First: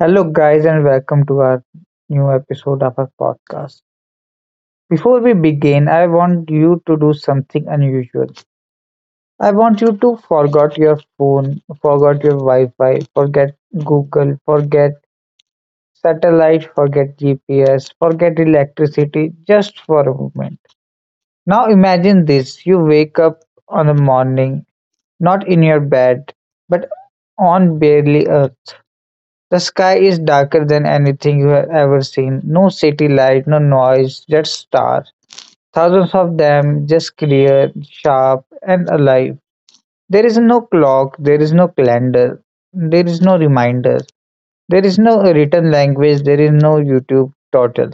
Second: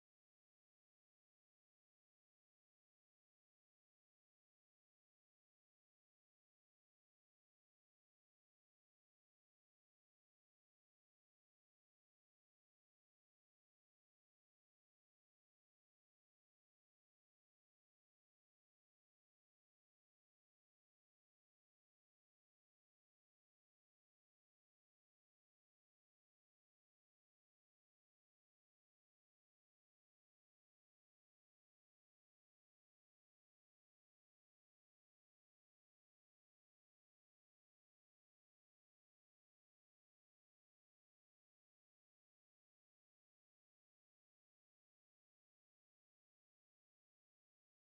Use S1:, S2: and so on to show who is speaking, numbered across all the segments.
S1: Hello, guys, and welcome to our new episode of our podcast. Before we begin, I want you to do something unusual. I want you to forget your phone, forget your Wi Fi, forget Google, forget satellite, forget GPS, forget electricity just for a moment. Now imagine this, you wake up on the morning, not in your bed, but on barely a. The sky is darker than anything you have ever seen. No city light, no noise, just stars. Thousands of them, just clear, sharp, and alive. There is no clock, there is no calendar, there is no reminder, there is no written language, there is no YouTube total.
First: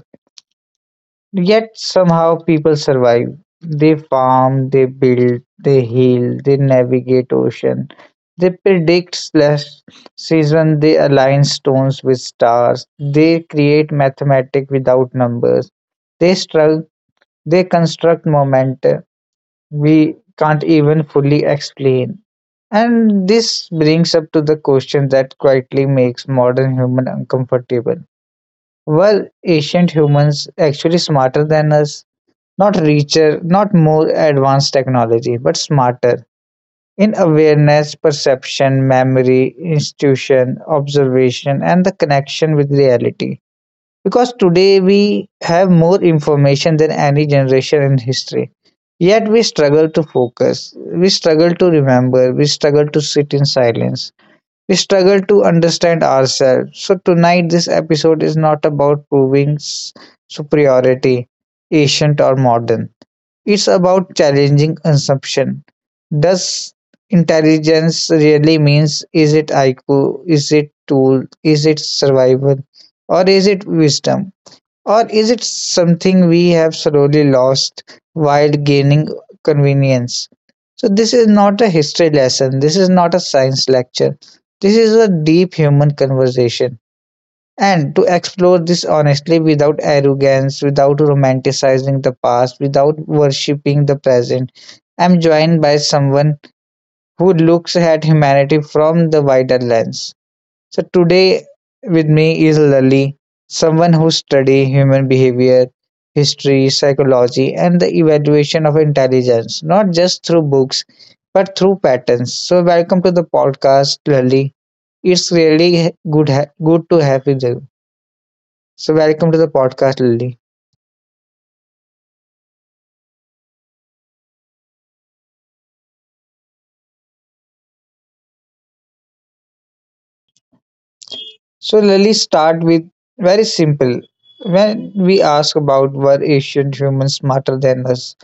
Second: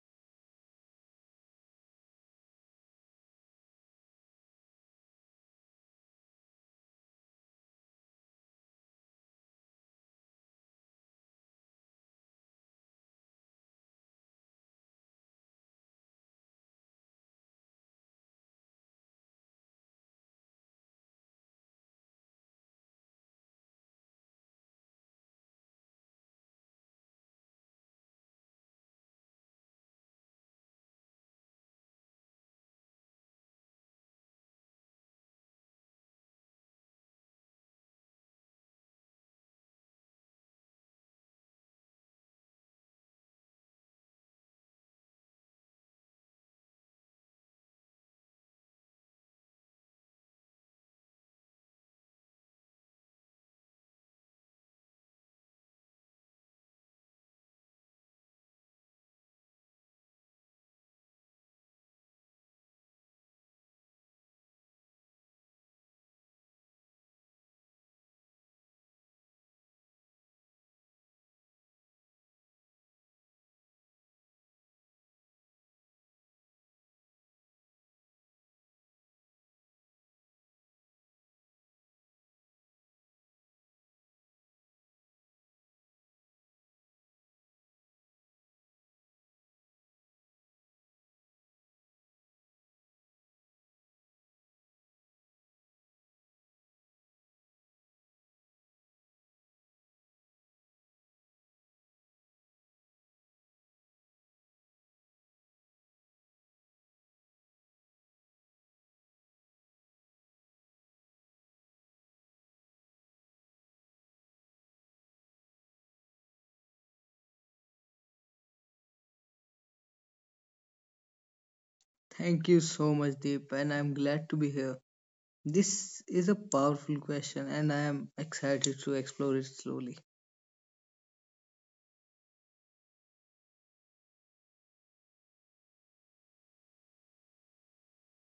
S1: Yet somehow people survive. They farm, they build, they heal, they navigate ocean, they predict slash season, they align stones with stars, they create mathematics without numbers, they struggle, they construct momentum we can't even fully explain. And this brings up to the question that quietly makes modern human uncomfortable. Were ancient humans actually smarter than us? Not richer, not more advanced technology, but smarter in awareness, perception, memory, institution, observation, and the connection with reality. Because today we have more information than any generation in history. Yet we struggle to focus, we struggle to remember, we struggle to sit in silence, we struggle to understand ourselves. So, tonight, this episode is not about proving superiority, ancient or modern. It's about challenging assumption. Does intelligence really means, is it IQ? Is it tool? Is it survival? Or is it wisdom? Or is it something we have slowly lost while gaining convenience? So this is not a history lesson. This is not a science lecture. This is a deep human conversation, and to explore this honestly without arrogance, without romanticizing the past, without worshipping the present. I'm joined by someone who looks at humanity from the wider lens. So today with me is Lali, someone who studies human behavior, history, psychology, and the evaluation of intelligence, not just through books, but through patterns. So welcome to the podcast, Lali. It's really good to have you there. So welcome to the podcast, Lily.
S2: Thank you so much, Deep, and I'm glad to be here. This is a powerful question, and I am excited to explore it slowly.
S1: So Lily, start with very simple. When we ask about were ancient humans smarter than us,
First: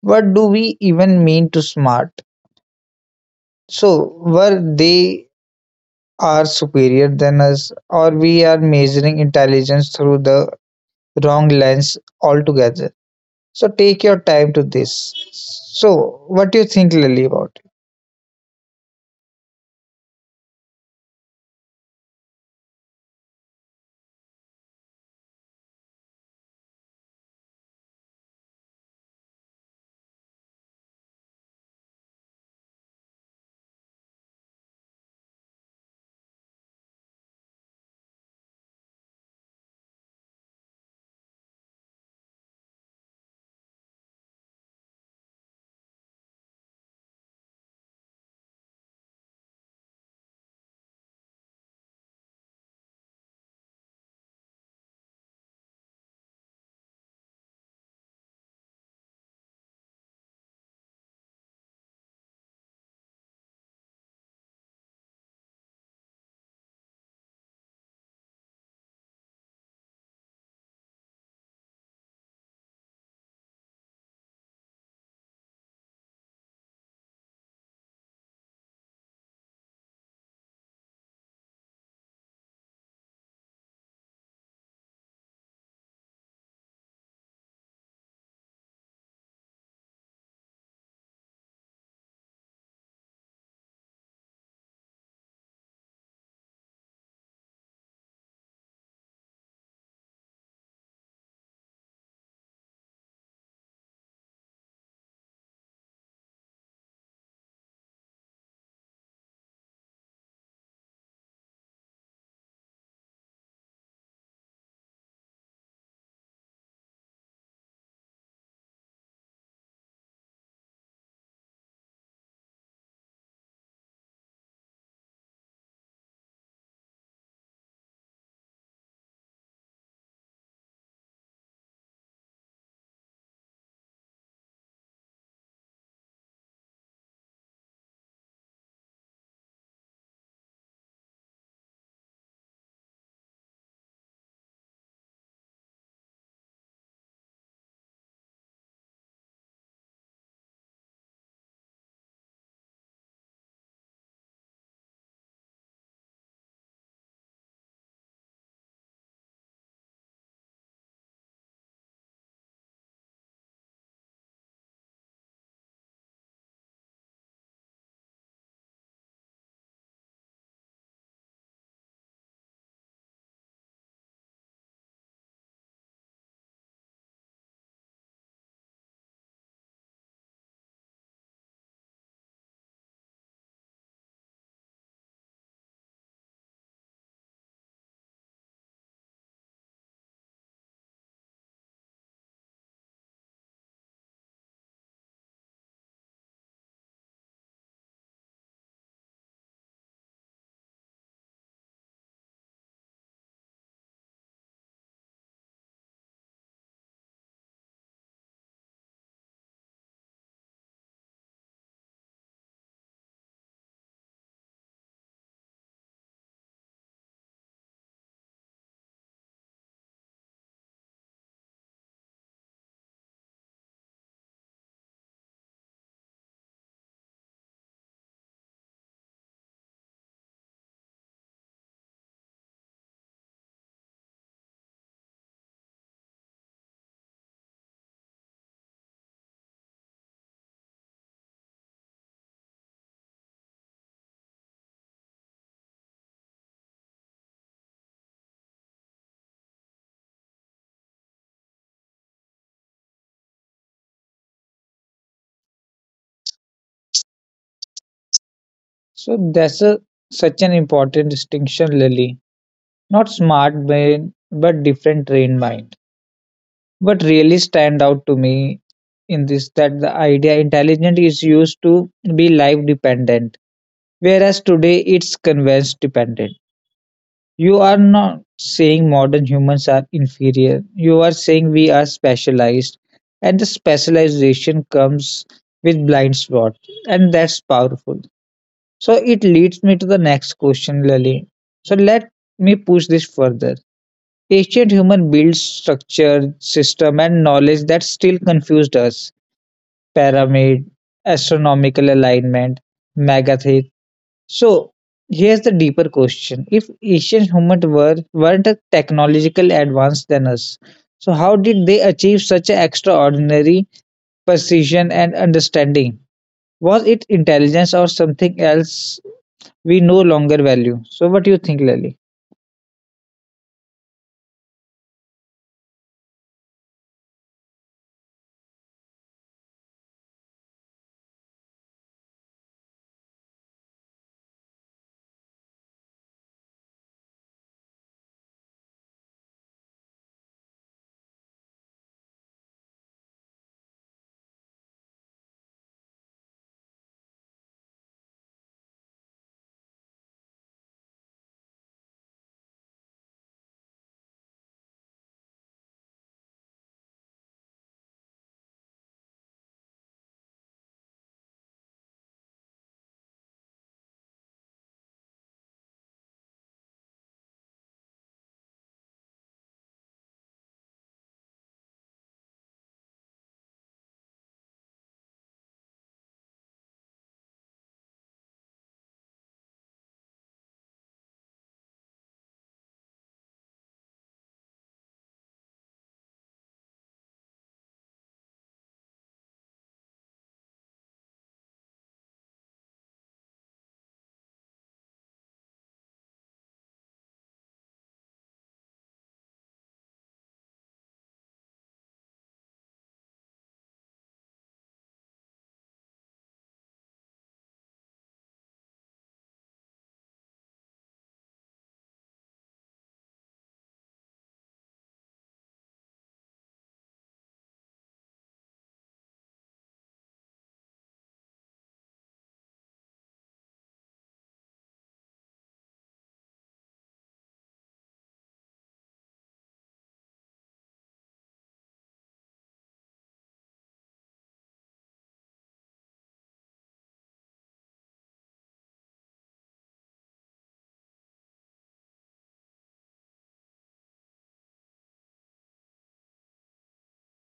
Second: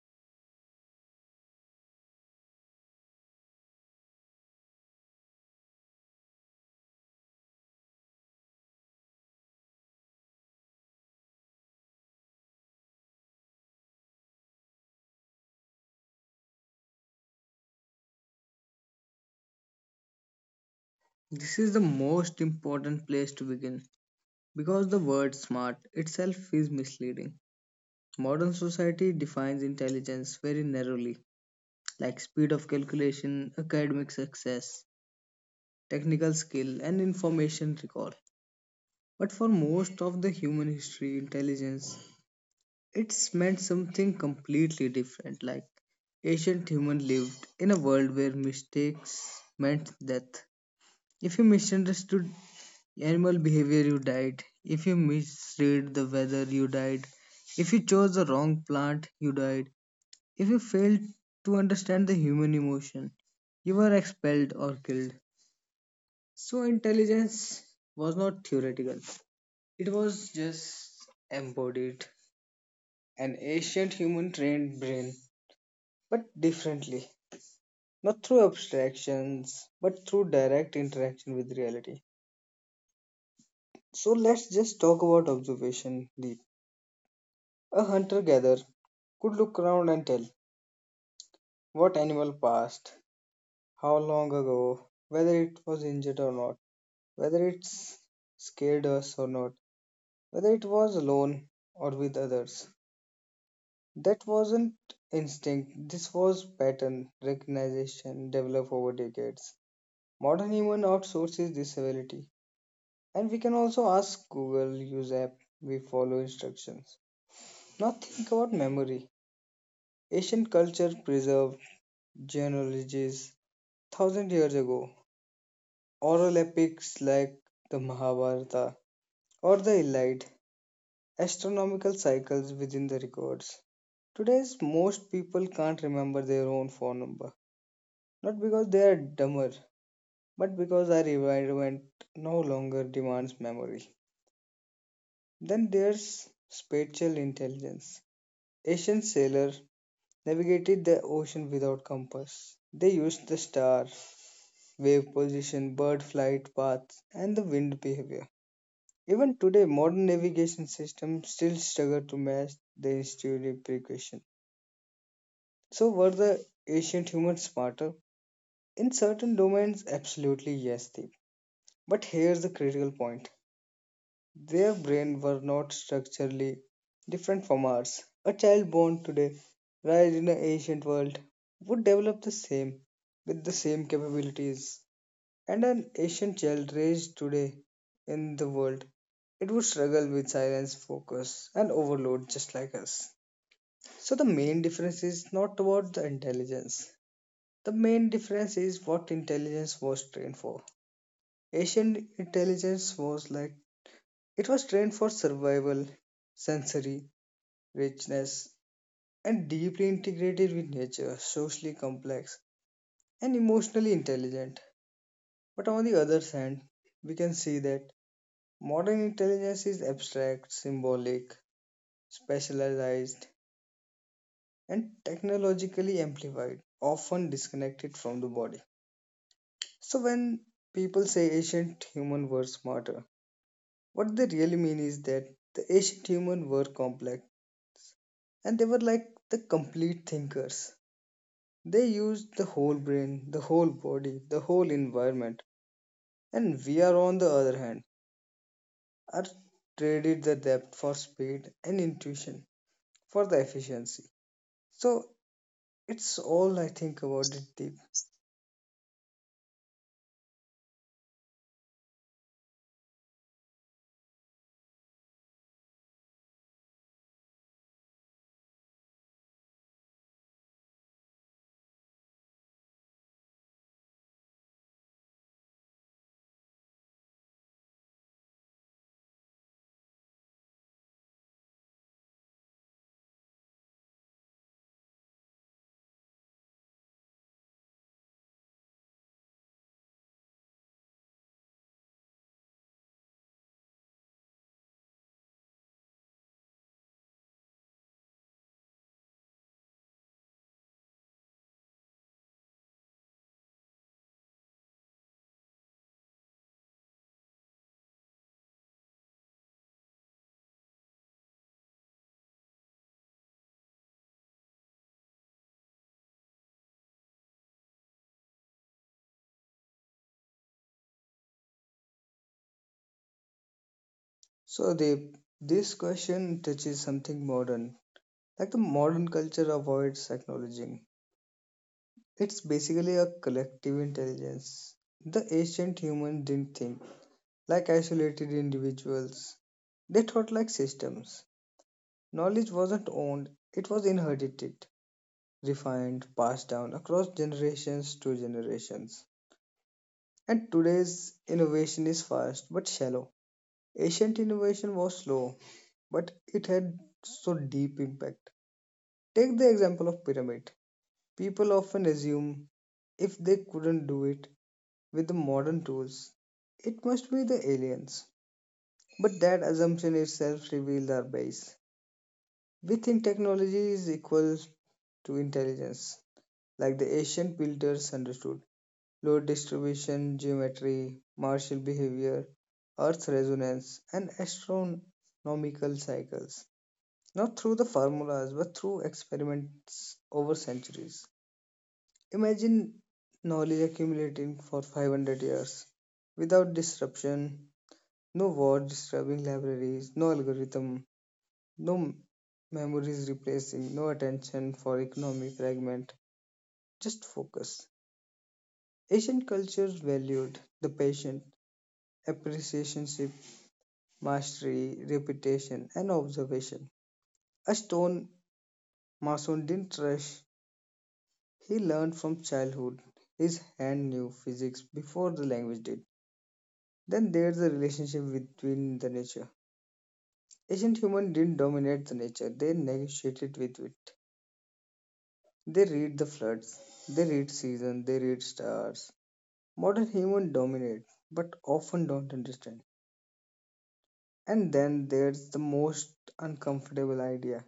S1: what do we even mean to smart? So were they are superior than us, or we are measuring intelligence through the wrong lens altogether? So take your time to this. So what do you think, Lily, about it?
S2: This is the most important place to begin because the word smart itself is misleading. Modern society defines intelligence very narrowly, like speed of calculation, academic success, technical skill, and information recall. But for most of the human history, intelligence it's meant something completely different. Like ancient human lived in a world where mistakes meant death. If you misunderstood animal behavior, you died. If you misread the weather, you died. If you chose the wrong plant, you died. If you failed to understand the human emotion, you were expelled or killed. So intelligence was not theoretical. It was just embodied. An ancient human trained brain but differently. Not through abstractions, but through direct interaction with reality. So let's just talk about observation, deep. A hunter gatherer could look around and tell what animal passed, how long ago, whether it was injured or not, whether it scared us or not, whether it was alone or with others. That wasn't instinct, this was pattern recognition developed over decades. Modern human outsources this ability. And we can also ask Google, use app, we follow instructions. Now think about memory. Ancient culture preserved genealogies thousand years ago. Oral epics like the Mahabharata or the Iliad, astronomical cycles within the records. Today's most people can't remember their own phone number, not because they are dumber, but because our environment no longer demands memory. Then there's spatial intelligence. Ancient sailors navigated the ocean without compass. They used the star, wave position, bird flight paths, and the wind behavior. Even today, modern navigation systems still struggle to match the intuitive precaution. So, were the ancient humans smarter? In certain domains, absolutely yes, Deep. But here's the critical point. Their brains were not structurally different from ours. A child born today, raised in an ancient world, would develop the same with the same capabilities. And an ancient child raised today in the world, it would struggle with silence, focus, and overload just like us. So the main difference is not about the intelligence. The main difference is what intelligence was trained for. Ancient intelligence was like it was trained for survival, sensory richness, and deeply integrated with nature, socially complex, and emotionally intelligent. But on the other hand, we can see that modern intelligence is abstract, symbolic, specialized, and technologically amplified, often disconnected from the body. So, when people say ancient humans were smarter, what they really mean is that the ancient humans were complex and they were like the complete thinkers. They used the whole brain, the whole body, the whole environment, and we are, on the other hand, are traded the depth for speed and intuition for the efficiency. So it's all I think about it, Deep.
S1: So that's a such an important distinction, Lily. Not smart brain, but different trained mind. What really stand out to me in this that the idea intelligent is used to be life dependent, whereas today it's convenience dependent. You are not saying modern humans are inferior. You are saying we are specialized, and the specialization comes with blind spot, and that's powerful. So it leads me to the next question, Lali. So let me push this further. Ancient human built structure, system, and knowledge that still confused us. Pyramid, astronomical alignment, megathic. So here's the deeper question: if ancient humans were weren't technologically advanced than us, so how did they achieve such an extraordinary precision and understanding? Was it intelligence or something else we no longer value? So what do you think, Lily?
S2: So Deep, this question touches something modern, like the modern culture avoids acknowledging. It's basically a collective intelligence. The ancient human didn't think like isolated individuals. They thought like systems. Knowledge wasn't owned, it was inherited, refined, passed down across generations to generations. And today's innovation is fast but shallow. Ancient innovation was slow, but it had so deep impact. Take the example of pyramid. People often assume if they couldn't do it with the modern tools, it must be the aliens. But that assumption itself reveals our base. We think technology is equal to intelligence, like the ancient builders understood load distribution, geometry, martial behavior, earth resonance, and astronomical cycles, not through the formulas but through experiments over centuries. Imagine knowledge accumulating for 500 years without disruption, no war disturbing libraries, no algorithm, no memories replacing, no attention for economy fragment, just focus. Asian cultures valued the patient, appreciationship, mastery, reputation, and observation. A stone mason didn't rush. He learned from childhood. His hand knew physics before the language did. Then there's a relationship between the nature. Ancient humans didn't dominate the nature, they negotiated with it. They read the floods, they read seasons, they read stars. Modern humans dominate, but often don't understand. And then there's the most uncomfortable idea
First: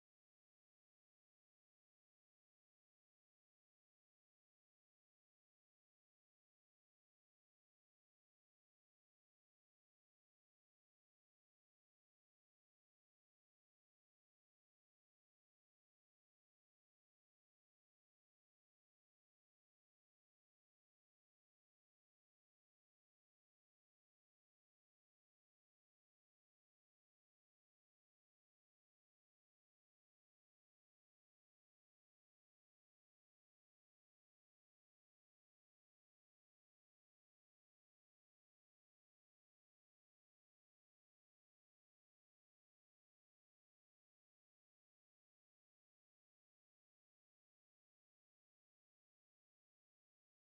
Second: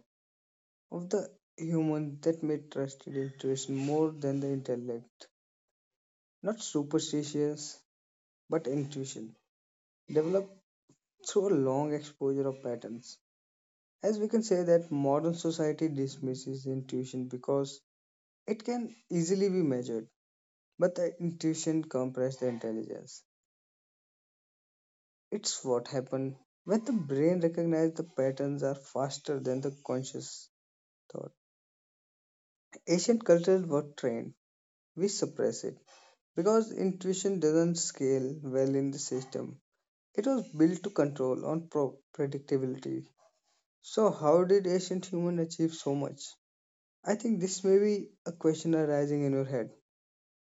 S2: of the human that may trust in intuition more than the intellect. Not superstitions, but intuition, developed through a long exposure of patterns. As we can say that modern society dismisses intuition because it can easily be measured, but the intuition comprehends the intelligence. It's what happens when the brain recognizes the patterns are faster than the conscious thought. Ancient cultures were trained. We suppress it because intuition doesn't scale well in the system. It was built to control on predictability. So, how did ancient humans achieve so much? I think this may be a question arising in your head.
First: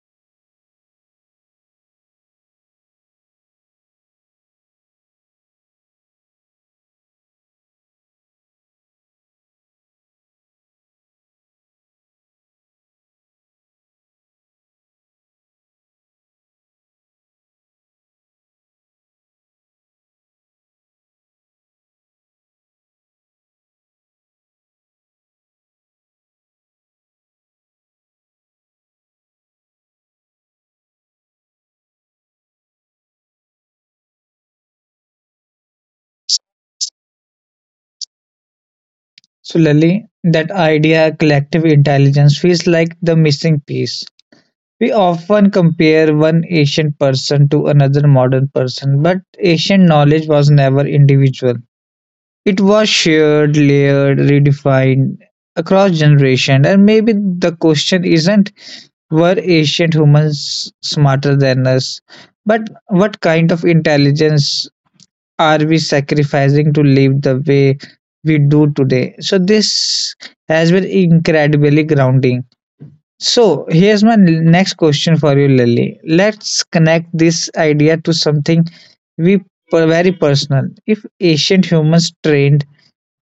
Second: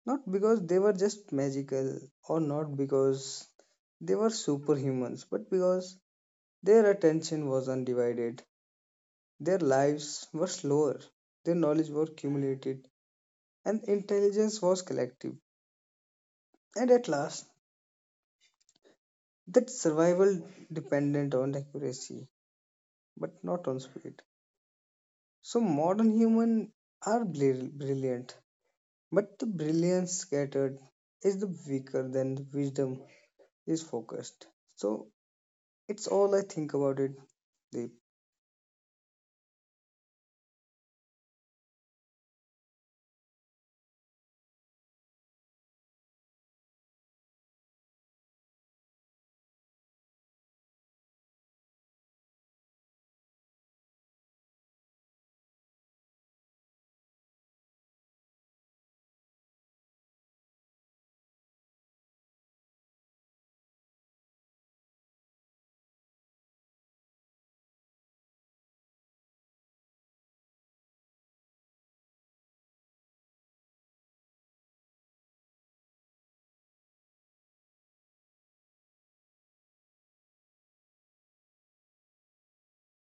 S2: Not because they were just magical or not because they were superhumans, but because their attention was undivided. Their lives were slower, their knowledge was accumulated, and intelligence was collective. And at last, that survival depended on accuracy, but not on speed. So modern humans are brilliant, but the brilliance scattered is the weaker than the wisdom is focused. So it's all I think about it, Deep.
S1: Similarly, that idea collective intelligence feels like the missing piece. We often compare one ancient person to another modern person, but ancient knowledge was never individual. It was shared, layered, redefined across generations, and maybe the question isn't were ancient humans smarter than us, but what kind of intelligence are we sacrificing to live the way we do today? So this has been incredibly grounding. So here's my next question for you, Lily. Let's connect this idea to something we very personal. If ancient humans trained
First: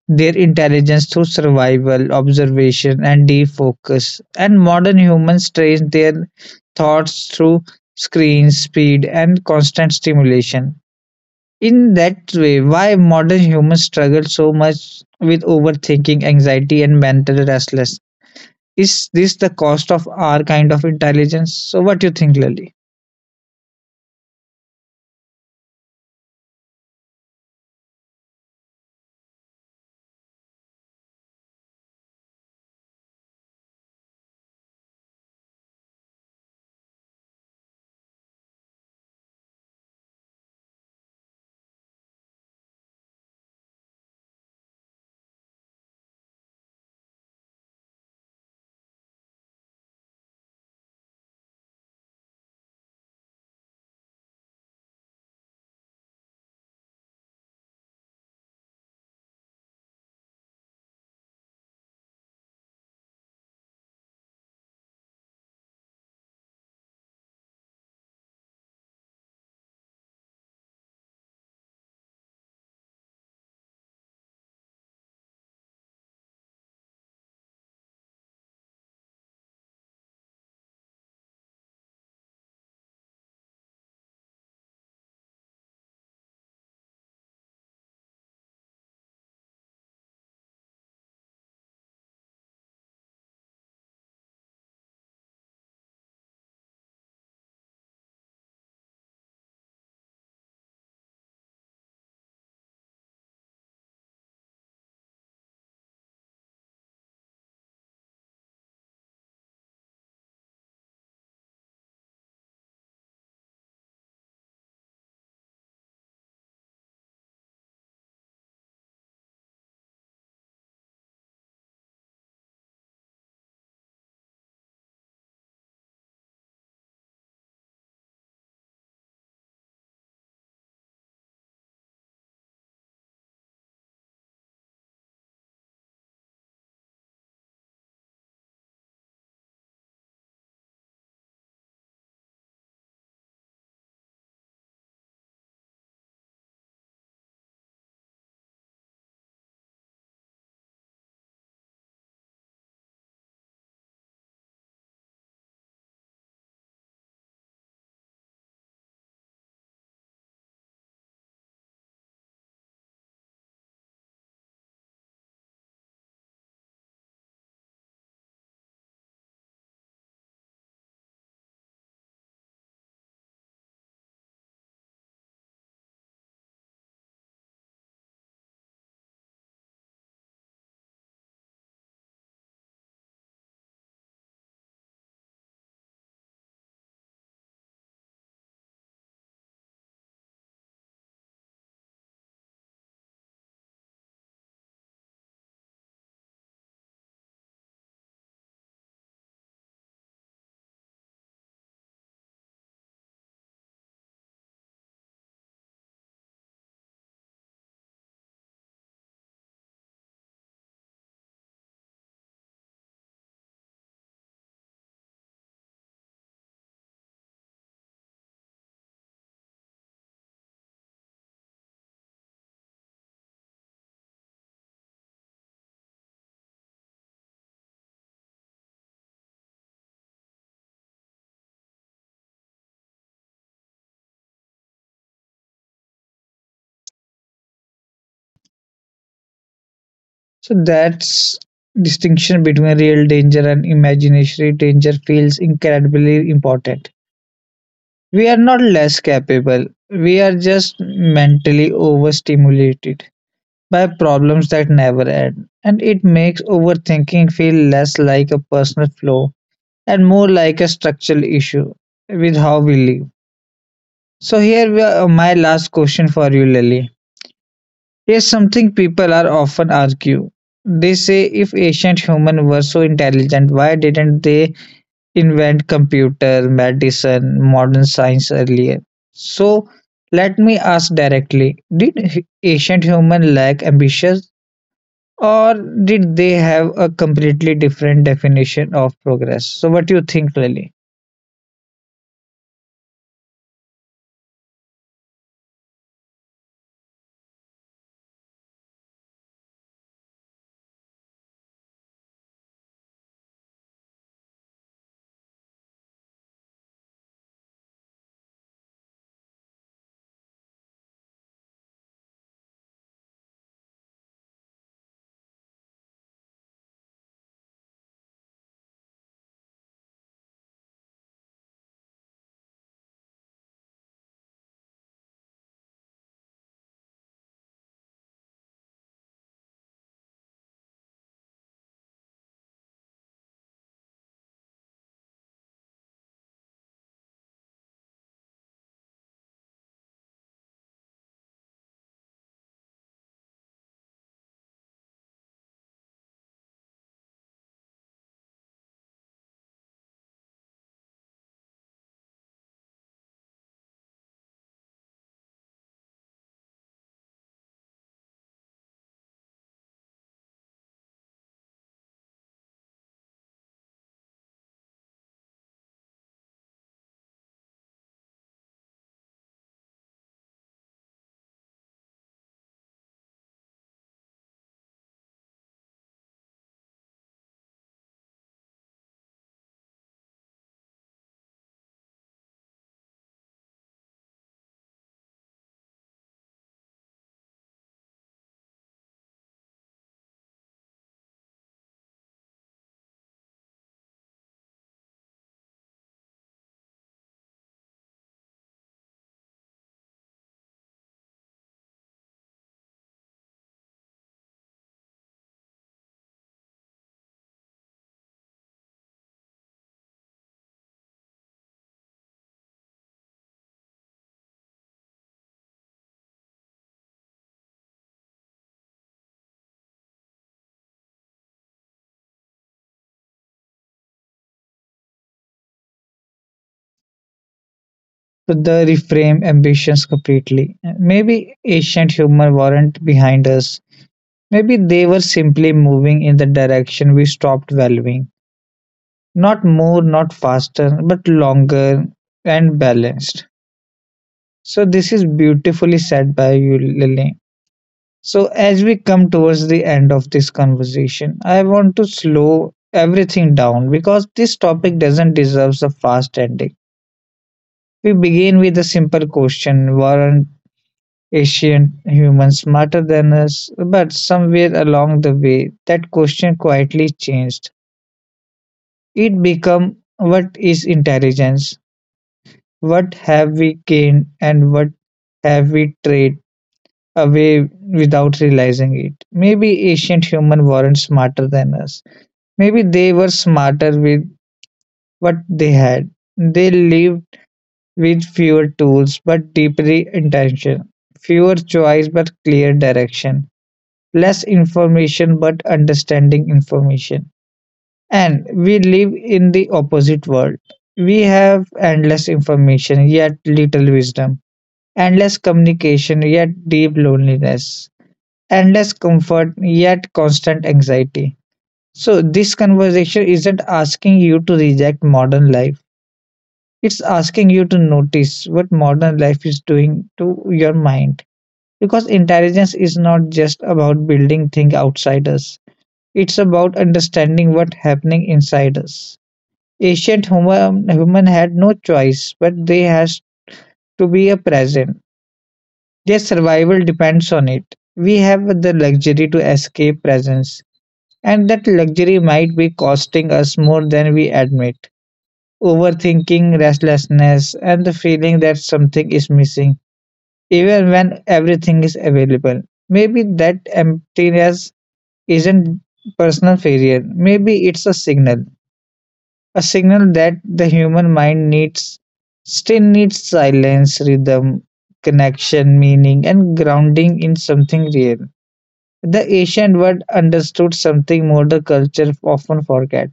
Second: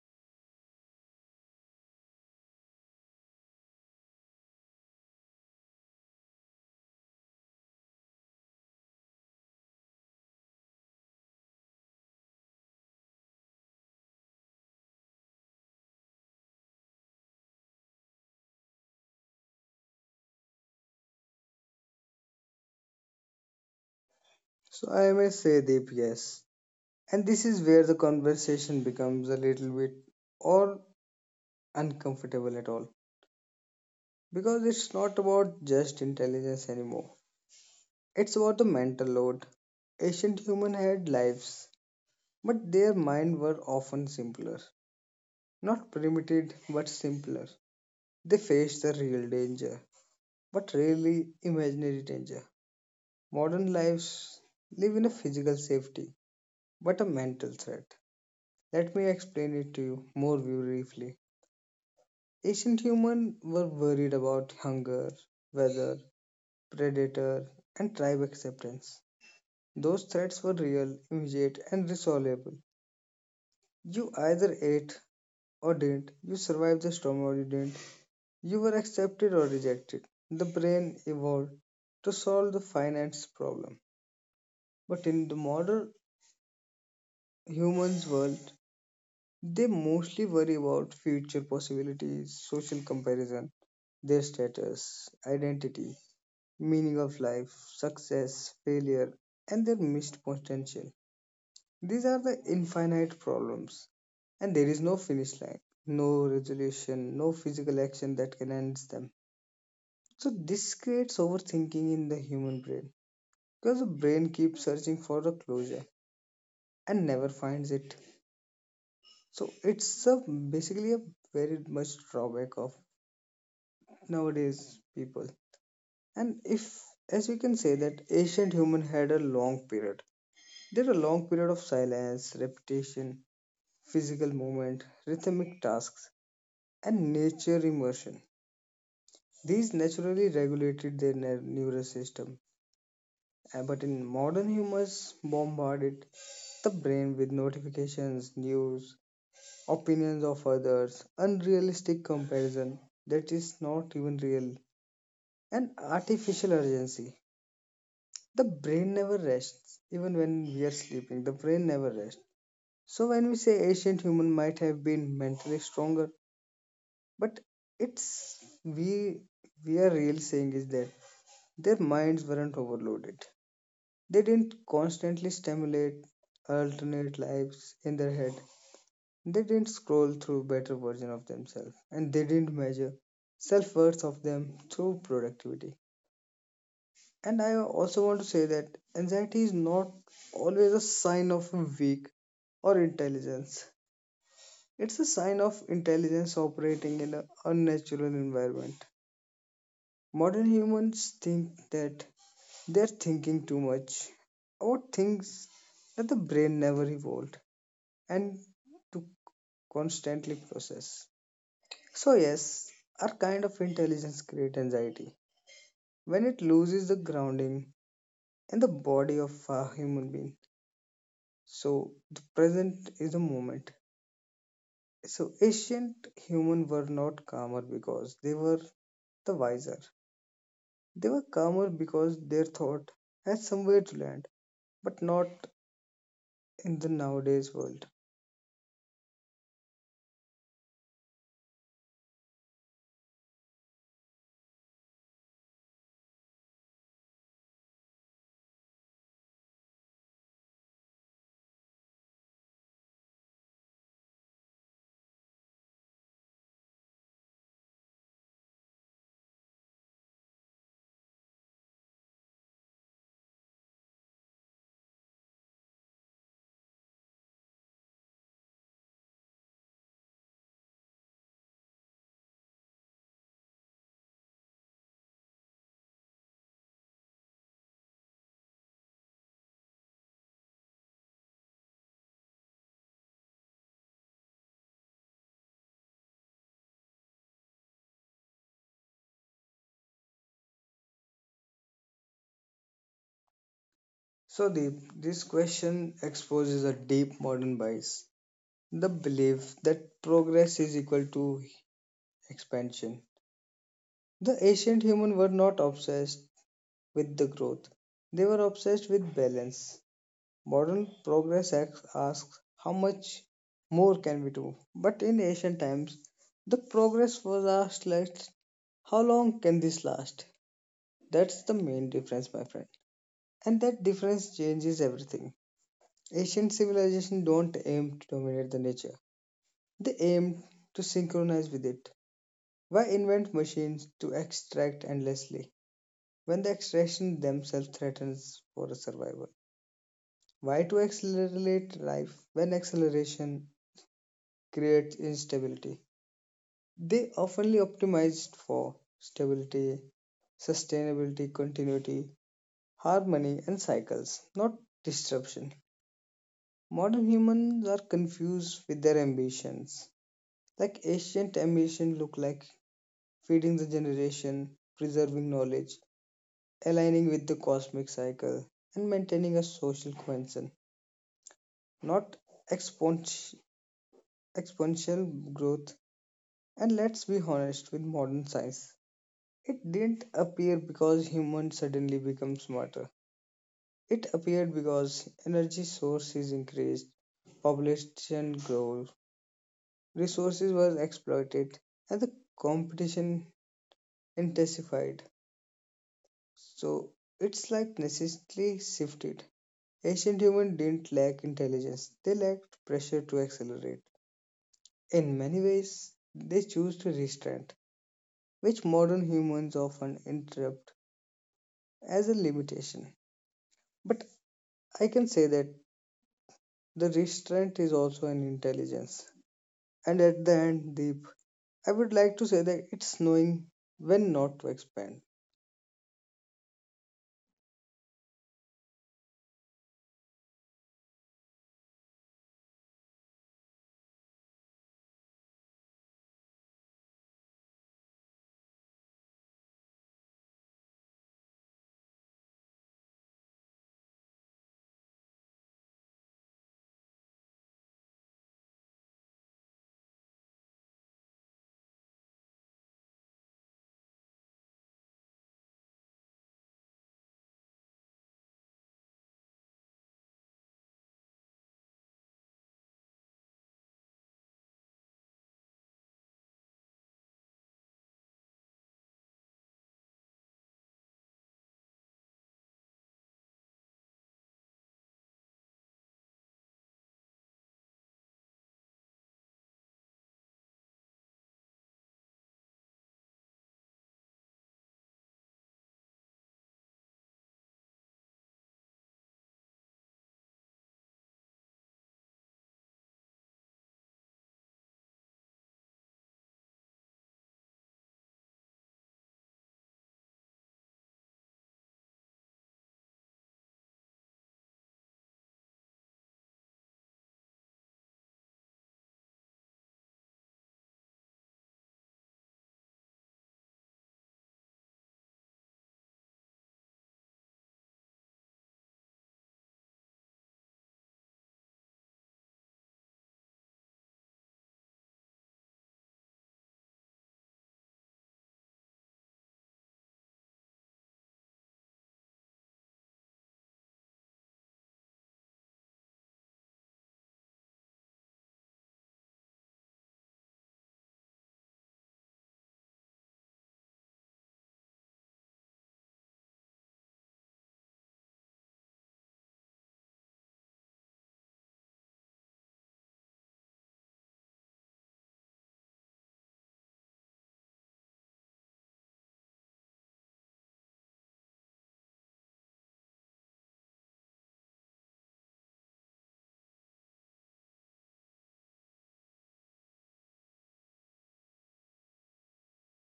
S1: their intelligence through survival, observation, and deep focus, and modern humans train their thoughts through screens, speed, and constant stimulation in that way, why modern humans struggle so much with overthinking, anxiety, and mental restlessness? Is this the cost of our kind of intelligence? So, what do you think, Lily?
S2: So I may say Deep, yes. And this is where the conversation becomes a little bit or uncomfortable at all because it's not about just intelligence anymore. It's about the mental load. Ancient human had lives, but their mind were often simpler. Not primitive, but simpler. They faced the real danger, but rarely imaginary danger. Modern lives live in a physical safety, but a mental threat. Let me explain it to you more briefly. Ancient humans were worried about hunger, weather, predator, and tribe acceptance. Those threats were real, immediate, and resolvable. You either ate or didn't, you survived the storm or you didn't, you were accepted or rejected. The brain evolved to solve the finance problem. But in the modern humans world, they mostly worry about future possibilities, social comparison, their status, identity, meaning of life, success, failure, and their missed potential. These are the infinite problems, and there is no finish line, no resolution, no physical action that can end them. So, this creates overthinking in the human brain because the brain keeps searching for the closure and never finds it. So, it's a, basically a very much drawback of nowadays people. And if, as we can say, that ancient human had a long period, there a long period of silence, repetition, physical movement, rhythmic tasks and nature immersion. These naturally regulated their nervous system. But in modern humans bombarded the brain with notifications, news, opinions of others, unrealistic comparison that is not even real, and artificial urgency. The brain never rests, even when we are sleeping, the brain never rests. So when we say ancient human might have been mentally stronger, but it's we we are really saying is that their minds weren't overloaded. They didn't constantly stimulate alternate lives in their head. They didn't scroll through better version of themselves and they didn't measure self-worth of them through productivity. And I also want to say that anxiety is not always a sign of weak or intelligence. It's a sign of intelligence operating in an unnatural environment. Modern humans think that they're thinking too much about things that the brain never evolved and to constantly process. So, yes, our kind of intelligence creates anxiety when it loses the grounding in the body of a human being. So, the present is the moment. So, ancient humans were not calmer because they were the wiser. They were calmer because their thought had somewhere to land, but not in the nowadays world.
S1: So that's distinction between real danger and imaginary danger feels incredibly important. We are not less capable. We are just mentally overstimulated by problems that never end, and it makes overthinking feel less like a personal flaw and more like a structural issue with how we live. So here we are, my last question for you, Lily. Here's something people are often argue. They say if ancient humans were so intelligent, why didn't they invent computer, medicine, modern science earlier? So let me ask directly: did ancient human lack ambition, or did they have a completely different definition of progress? So what do you think, Lily?
S2: So, Deep, this question exposes a deep modern bias, the belief that progress is equal to expansion. The ancient humans were not obsessed with the growth, they were obsessed with balance. Modern progress asks how much more can we do? But in ancient times, the progress was asked like how long can this last? That's the main difference, my friend. And that difference changes everything. Ancient civilizations don't aim to dominate the nature. They aim to synchronize with it. Why invent machines to extract endlessly when the extraction themselves threatens for survival? Why to accelerate life when acceleration creates instability? They oftenly optimized for stability, sustainability, continuity, harmony, and cycles, not disruption. Modern humans are confused with their ambitions. Like ancient ambition look like feeding the generation, preserving knowledge, aligning with the cosmic cycle, and maintaining a social cohesion, not exponential, exponential growth. And let's be honest with modern science. It didn't appear because humans suddenly become smarter. It appeared because energy source is increased, population grew, resources were exploited, and the competition intensified. So it's like necessarily shifted. Ancient humans didn't lack intelligence, they lacked pressure to accelerate. In many ways, they choose to restraint, which modern humans often interpret as a limitation. But I can say that the restraint is also an intelligence. And at the end, Deep, I would like to say that it's knowing when not to expand.
S1: To the reframe ambitions completely. Maybe ancient humor weren't behind us. Maybe they were simply moving in the direction we stopped valuing. Not more, not faster, but longer and balanced. So this is beautifully said by you, Lily. So as we come towards the end of this conversation, I want to slow everything down because this topic doesn't deserve a fast ending. We begin with a simple question: weren't ancient humans smarter than us, but somewhere along the way, that question quietly changed. It became, what is intelligence? What have we gained and what have we traded away without realizing it? Maybe ancient humans weren't smarter than us. Maybe they were smarter with what they had. They lived with fewer tools but deeply intention, fewer choice but clear direction, less information but understanding information. And we live in the opposite world. We have endless information, yet little wisdom, endless communication, yet deep loneliness, endless comfort, yet constant anxiety. So, this conversation isn't asking you to reject modern life, it's asking you to notice what modern life is doing to your mind. Because intelligence is not just about building things outside us. It's about understanding what's happening inside us. Ancient human had no choice, but they has to be a present. Their survival depends on it. We have the luxury to escape presence, and that luxury might be costing us more than we admit. Overthinking, restlessness, and the feeling that something is missing, even when everything is available. Maybe that emptiness isn't personal failure. Maybe it's a signal, a signal that the human mind needs still needs silence, rhythm, connection, meaning, and grounding in something real. The ancient world understood something modern culture often forget.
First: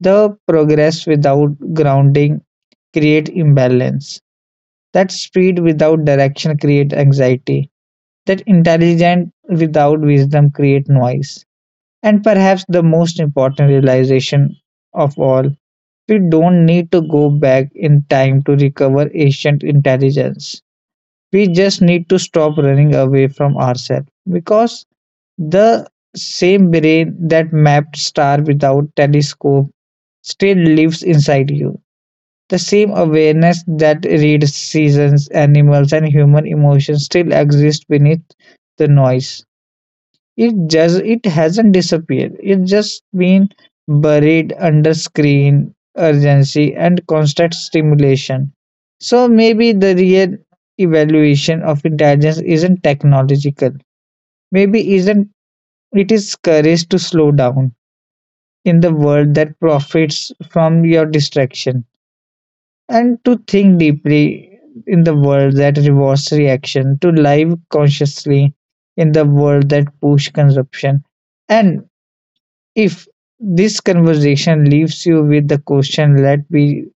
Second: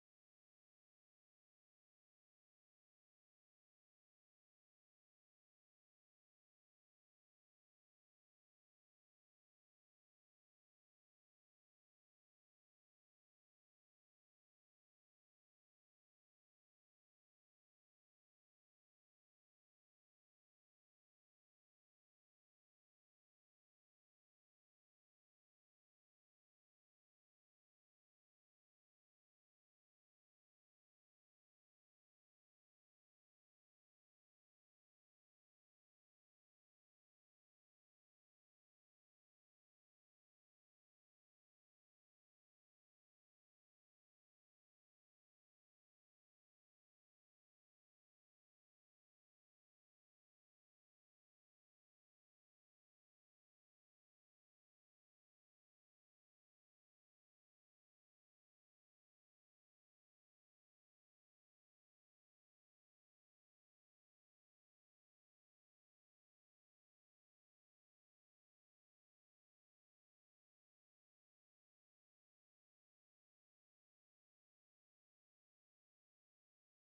S1: The progress without grounding create imbalance. That speed without direction create anxiety. That intelligence without wisdom create noise. And perhaps the most important realization of all, we don't need to go back in time to recover ancient intelligence. We just need to stop running away from ourselves, because the same brain that mapped star without telescope still lives inside you. The same awareness that reads seasons, animals, and human emotions still exists beneath the noise. It just it hasn't disappeared, it's just been buried under screen, urgency and constant stimulation. So maybe the real evaluation of intelligence isn't technological, maybe isn't, it is courage to slow down in the world that profits from your distraction, and to think deeply in the world that rewards reaction, to live consciously in the world that push consumption. And If this conversation leaves you with the question, let me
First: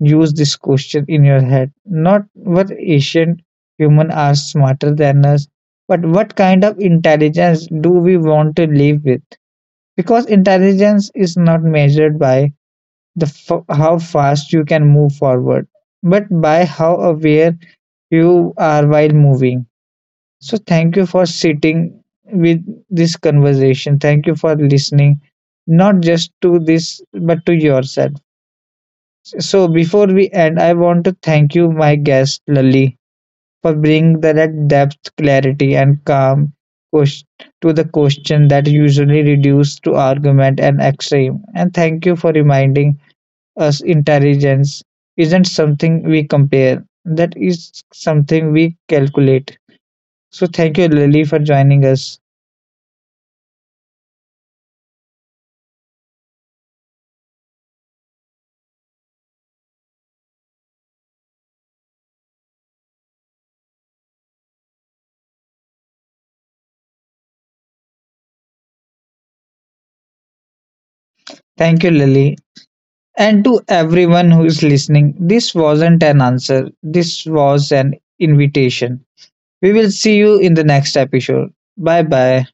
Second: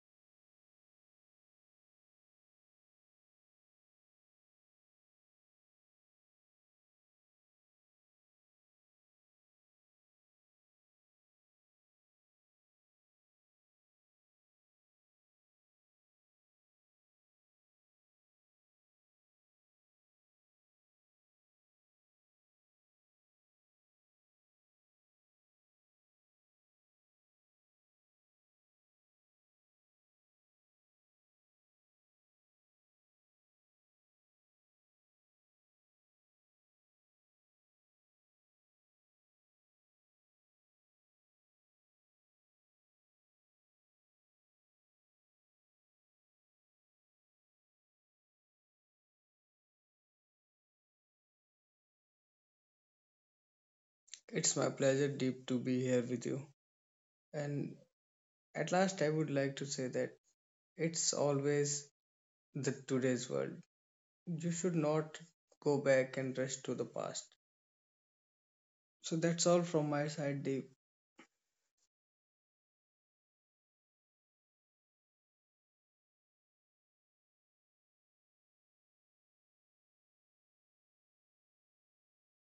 S1: use this question in your head. Not what ancient humans are smarter than us, but what kind of intelligence do we want to live with? Because intelligence is not measured by how fast you can move forward, but by how aware you are while moving. So thank you for sitting with this conversation. Thank you for listening, not just to this, but to yourself. So before we end, I want to thank you, my guest Lali, for bringing that depth, clarity, and calm ques- to the question that usually reduced to argument and extreme. And thank you for reminding us intelligence isn't something we compare. That is something we calculate. So thank you, Lily, for joining us.
S2: It's my pleasure, Deep, to be here with you. And at last, I would like to say that it's always the today's world. You should not go back and rush to the past. So that's all from my side, Deep.
S1: Thank you, Lily. And to everyone who is listening, this wasn't an answer, this was an invitation. We will see you in the next episode. Bye bye.